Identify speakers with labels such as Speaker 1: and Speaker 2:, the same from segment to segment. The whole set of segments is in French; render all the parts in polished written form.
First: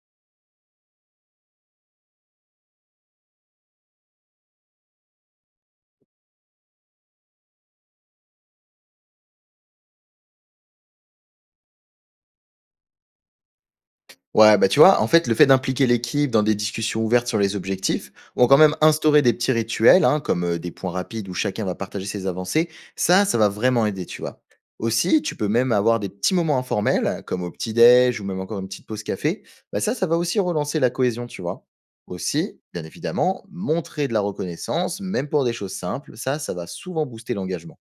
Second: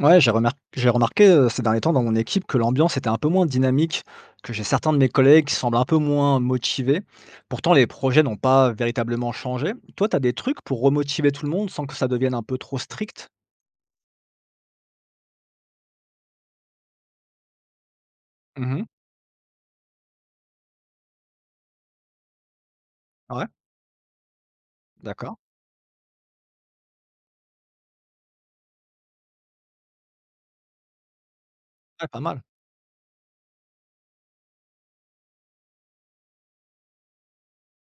Speaker 1: Ouais, j'ai remarqué ces derniers temps dans mon équipe que l'ambiance était un peu moins dynamique, que j'ai certains de mes collègues qui semblent un peu moins motivés. Pourtant, les projets n'ont pas véritablement changé. Toi, tu as des trucs pour remotiver tout le monde sans que ça devienne un peu trop strict?
Speaker 2: Ouais, bah tu vois, en fait, le fait d'impliquer l'équipe dans des discussions ouvertes sur les objectifs, ou quand même
Speaker 1: Mmh.
Speaker 2: instaurer des petits rituels, hein, comme des points rapides où chacun va partager ses avancées, ça
Speaker 1: Ouais,
Speaker 2: va vraiment aider, tu vois. Aussi, tu
Speaker 1: d'accord.
Speaker 2: peux même avoir des petits moments informels, comme au petit-déj ou même encore une petite pause café. Bah ça, ça va aussi relancer la cohésion, tu vois.
Speaker 1: Ouais, pas mal.
Speaker 2: Aussi, bien évidemment, montrer de la reconnaissance, même pour des choses simples, ça va souvent booster l'engagement.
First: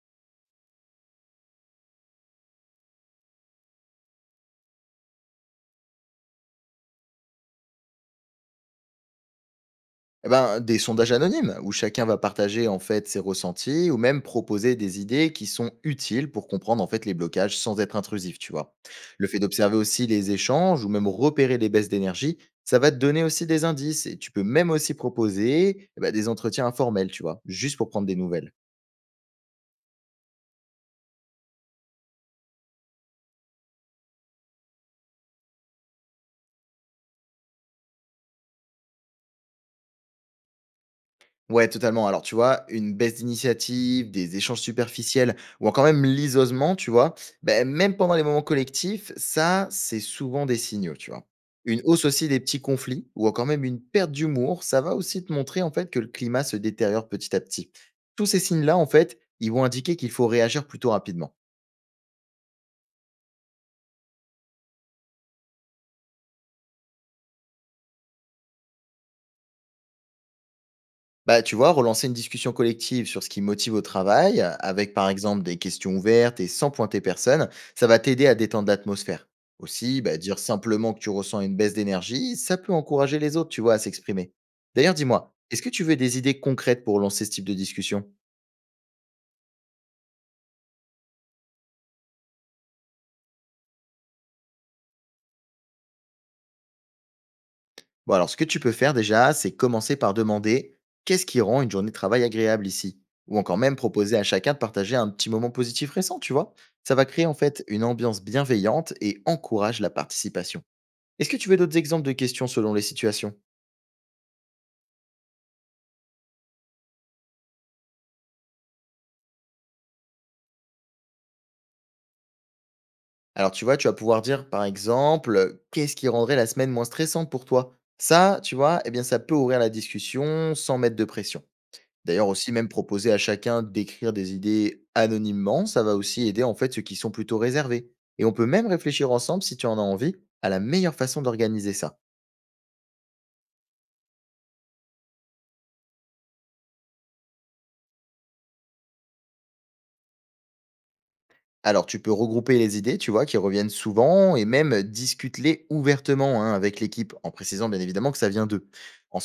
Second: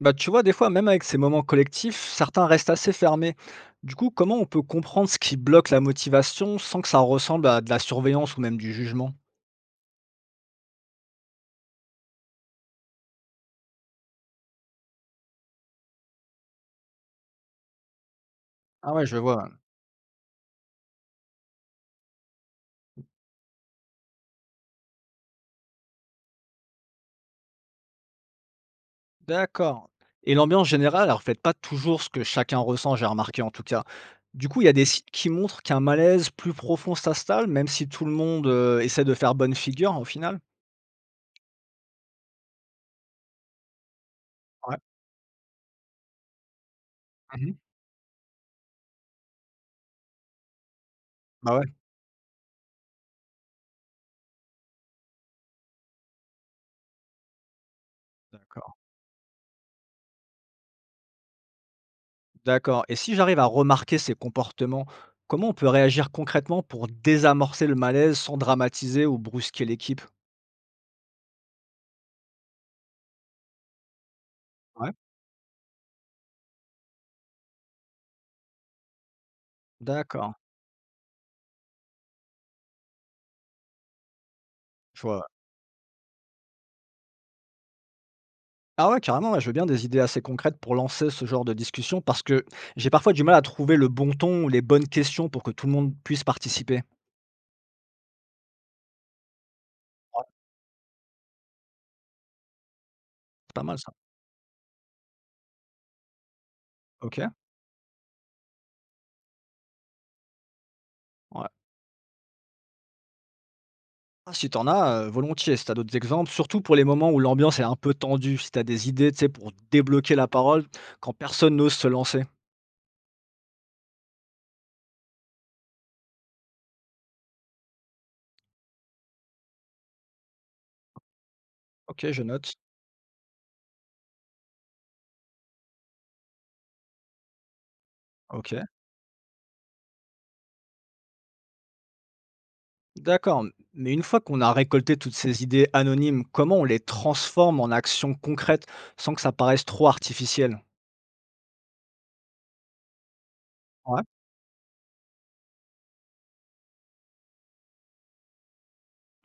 Speaker 1: Bah, tu vois, des fois, même avec ces moments collectifs, certains restent assez fermés. Du coup, comment on peut comprendre ce qui bloque la motivation sans que ça ressemble à de la surveillance ou même du jugement?
Speaker 2: Eh ben, des sondages anonymes où chacun va partager en fait ses ressentis ou même proposer des idées qui sont utiles pour comprendre en fait les blocages sans être intrusif, tu vois.
Speaker 1: Ah ouais, je
Speaker 2: Le fait
Speaker 1: vois.
Speaker 2: d'observer aussi les échanges ou même repérer les baisses d'énergie, ça va te donner aussi des indices et tu peux même aussi proposer eh ben, des entretiens informels, tu vois, juste pour prendre des nouvelles.
Speaker 1: D'accord. Et l'ambiance générale, elle reflète pas toujours ce que chacun ressent, j'ai remarqué en tout cas. Du coup, il y a des sites qui montrent qu'un malaise plus profond s'installe, même si tout le monde, essaie de faire bonne figure au final?
Speaker 2: Ouais, totalement. Alors, tu vois, une baisse d'initiative, des échanges
Speaker 1: Ouais.
Speaker 2: superficiels ou encore même l'isolement, tu vois,
Speaker 1: Mmh.
Speaker 2: ben, même pendant les moments collectifs, ça, c'est souvent des signaux, tu vois.
Speaker 1: Bah, ouais,
Speaker 2: Une hausse aussi des petits conflits ou encore même une perte d'humour, ça va aussi te montrer en fait que le climat se détériore petit à petit. Tous ces
Speaker 1: d'accord,
Speaker 2: signes-là, en fait, ils vont indiquer qu'il faut réagir plutôt rapidement.
Speaker 1: d'accord. Et si j'arrive à remarquer ces comportements, comment on peut réagir concrètement pour désamorcer le malaise sans dramatiser ou brusquer l'équipe?
Speaker 2: Bah, tu vois, relancer une discussion collective sur ce qui motive au travail,
Speaker 1: Ouais,
Speaker 2: avec par exemple des questions ouvertes et sans pointer personne, ça va t'aider à détendre l'atmosphère. Aussi, bah,
Speaker 1: d'accord,
Speaker 2: dire simplement que tu ressens une baisse d'énergie, ça peut encourager les autres, tu vois, à s'exprimer. D'ailleurs,
Speaker 1: je vois, ouais.
Speaker 2: dis-moi, est-ce que tu veux des idées concrètes pour lancer ce type de discussion?
Speaker 1: Ah ouais, carrément, ouais, je veux bien des idées assez concrètes pour lancer ce genre de discussion parce que j'ai parfois du mal à trouver le bon ton ou les bonnes questions pour que tout le monde puisse participer.
Speaker 2: Bon, alors ce que tu peux faire déjà, c'est commencer par
Speaker 1: Ouais,
Speaker 2: demander qu'est-ce qui rend une journée de travail agréable ici? Ou
Speaker 1: c'est
Speaker 2: encore
Speaker 1: pas
Speaker 2: même
Speaker 1: mal ça.
Speaker 2: proposer à chacun de partager un petit moment positif récent, tu vois. Ça va
Speaker 1: Ok.
Speaker 2: créer en fait une ambiance bienveillante et encourage la participation. Est-ce que
Speaker 1: Ouais.
Speaker 2: tu veux d'autres exemples de questions selon les situations?
Speaker 1: Ah, si t'en as, volontiers. Si t'as d'autres exemples, surtout pour les moments où l'ambiance est un peu tendue, si t'as des idées, tu sais, pour débloquer la parole quand personne n'ose se lancer.
Speaker 2: Alors, tu vois, tu vas pouvoir dire, par exemple, qu'est-ce qui rendrait la semaine moins stressante pour toi? Ça, tu vois, eh bien, ça peut ouvrir la discussion sans mettre de pression.
Speaker 1: Ok, je
Speaker 2: D'ailleurs aussi,
Speaker 1: note.
Speaker 2: même proposer à chacun d'écrire des idées anonymement, ça va aussi aider, en fait, ceux qui sont plutôt réservés. Et on peut
Speaker 1: Ok.
Speaker 2: même réfléchir ensemble, si tu en as envie, à la meilleure façon d'organiser ça.
Speaker 1: D'accord. Mais une fois qu'on a récolté toutes ces idées anonymes, comment on les transforme en actions concrètes sans que ça paraisse trop artificiel?
Speaker 2: Alors, tu peux regrouper les idées, tu vois, qui reviennent
Speaker 1: Ouais.
Speaker 2: souvent et même discute-les ouvertement hein, avec l'équipe, en précisant bien évidemment que ça vient d'eux.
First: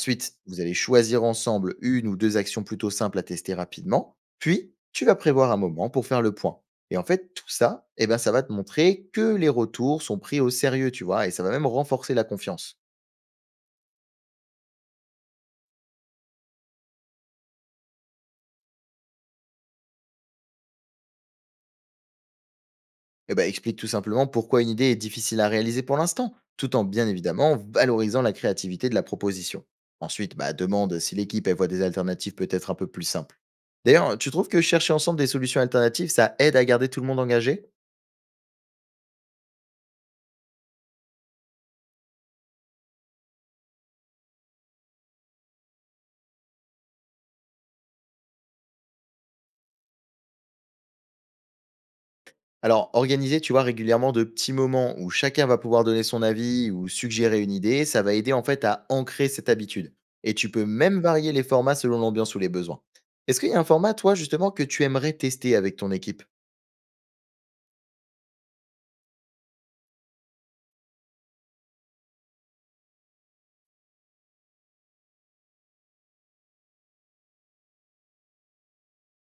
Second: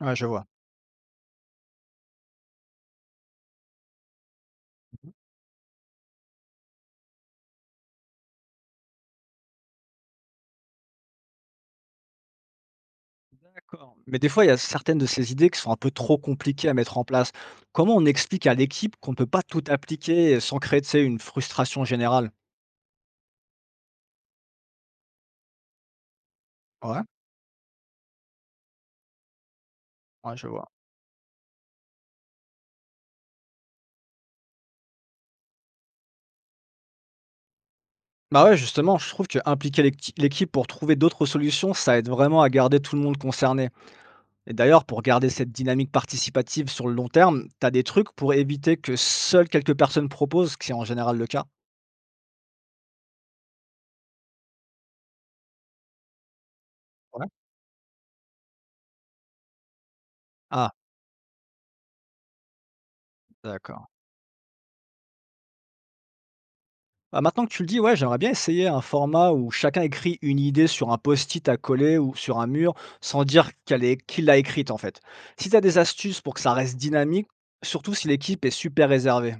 Speaker 1: Ouais, je vois.
Speaker 2: vous allez choisir ensemble une ou deux actions plutôt simples à tester rapidement, puis tu vas prévoir un moment pour faire le point. Et en fait, tout ça, eh ben, ça va te montrer que les retours sont pris au sérieux, tu vois, et ça va même renforcer la confiance.
Speaker 1: D'accord. Mais des fois, il y a certaines de ces idées qui sont un peu trop compliquées à mettre en place. Comment on explique à l'équipe qu'on ne peut pas tout appliquer sans créer, tu sais, une frustration générale?
Speaker 2: Eh ben, explique tout simplement pourquoi une idée est difficile à réaliser pour l'instant, tout en
Speaker 1: Ouais,
Speaker 2: bien évidemment valorisant la créativité de la proposition.
Speaker 1: ouais,
Speaker 2: Ensuite,
Speaker 1: je
Speaker 2: bah,
Speaker 1: vois.
Speaker 2: demande si l'équipe elle voit des alternatives peut-être un peu plus simples. D'ailleurs, tu trouves que chercher ensemble des solutions alternatives, ça aide à garder tout le monde engagé?
Speaker 1: Bah ouais, justement, je trouve que impliquer l'équipe pour trouver d'autres solutions, ça aide vraiment à garder tout le monde concerné. Et d'ailleurs, pour garder cette dynamique participative sur le long terme, t'as des trucs pour éviter que seules quelques personnes proposent, ce qui est en général le cas.
Speaker 2: Alors, organiser, tu vois, régulièrement de petits moments où chacun va pouvoir donner son avis ou
Speaker 1: Ouais.
Speaker 2: suggérer une idée, ça va aider en fait à ancrer cette habitude. Et tu peux
Speaker 1: Ah,
Speaker 2: même varier les formats selon l'ambiance ou les besoins. Est-ce qu'il y a un
Speaker 1: d'accord.
Speaker 2: format, toi, justement, que tu aimerais tester avec ton équipe?
Speaker 1: Bah, maintenant que tu le dis, ouais, j'aimerais bien essayer un format où chacun écrit une idée sur un post-it à coller ou sur un mur sans dire qu'elle est, qui l'a écrite en fait. Si tu as des astuces pour que ça reste dynamique, surtout si l'équipe est super réservée.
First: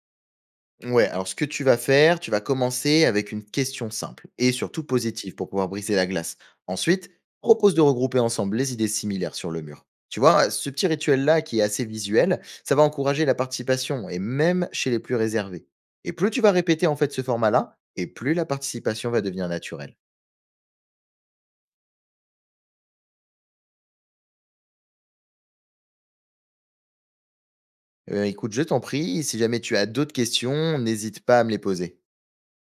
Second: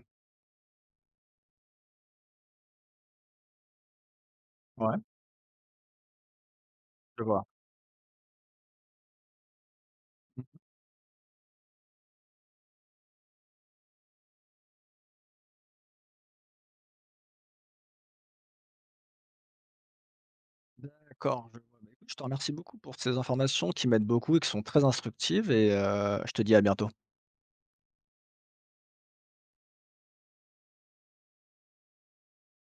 Speaker 2: Ouais, alors ce que tu vas faire, tu vas commencer avec une question simple et surtout
Speaker 1: Ouais,
Speaker 2: positive pour pouvoir briser la glace. Ensuite,
Speaker 1: je vois.
Speaker 2: propose de regrouper ensemble les idées similaires sur le mur. Tu
Speaker 1: D'accord.
Speaker 2: vois, ce petit rituel-là qui est assez visuel, ça va encourager la participation et même chez les plus réservés. Et plus tu vas répéter en fait ce format-là, et plus la participation va devenir naturelle.
Speaker 1: Je, vois. Bah, écoute, je te remercie beaucoup pour ces informations qui m'aident beaucoup et qui sont très instructives et je te dis à bientôt.
Speaker 2: Eh bien, écoute, je t'en prie, si jamais tu as d'autres questions, n'hésite pas à me les poser.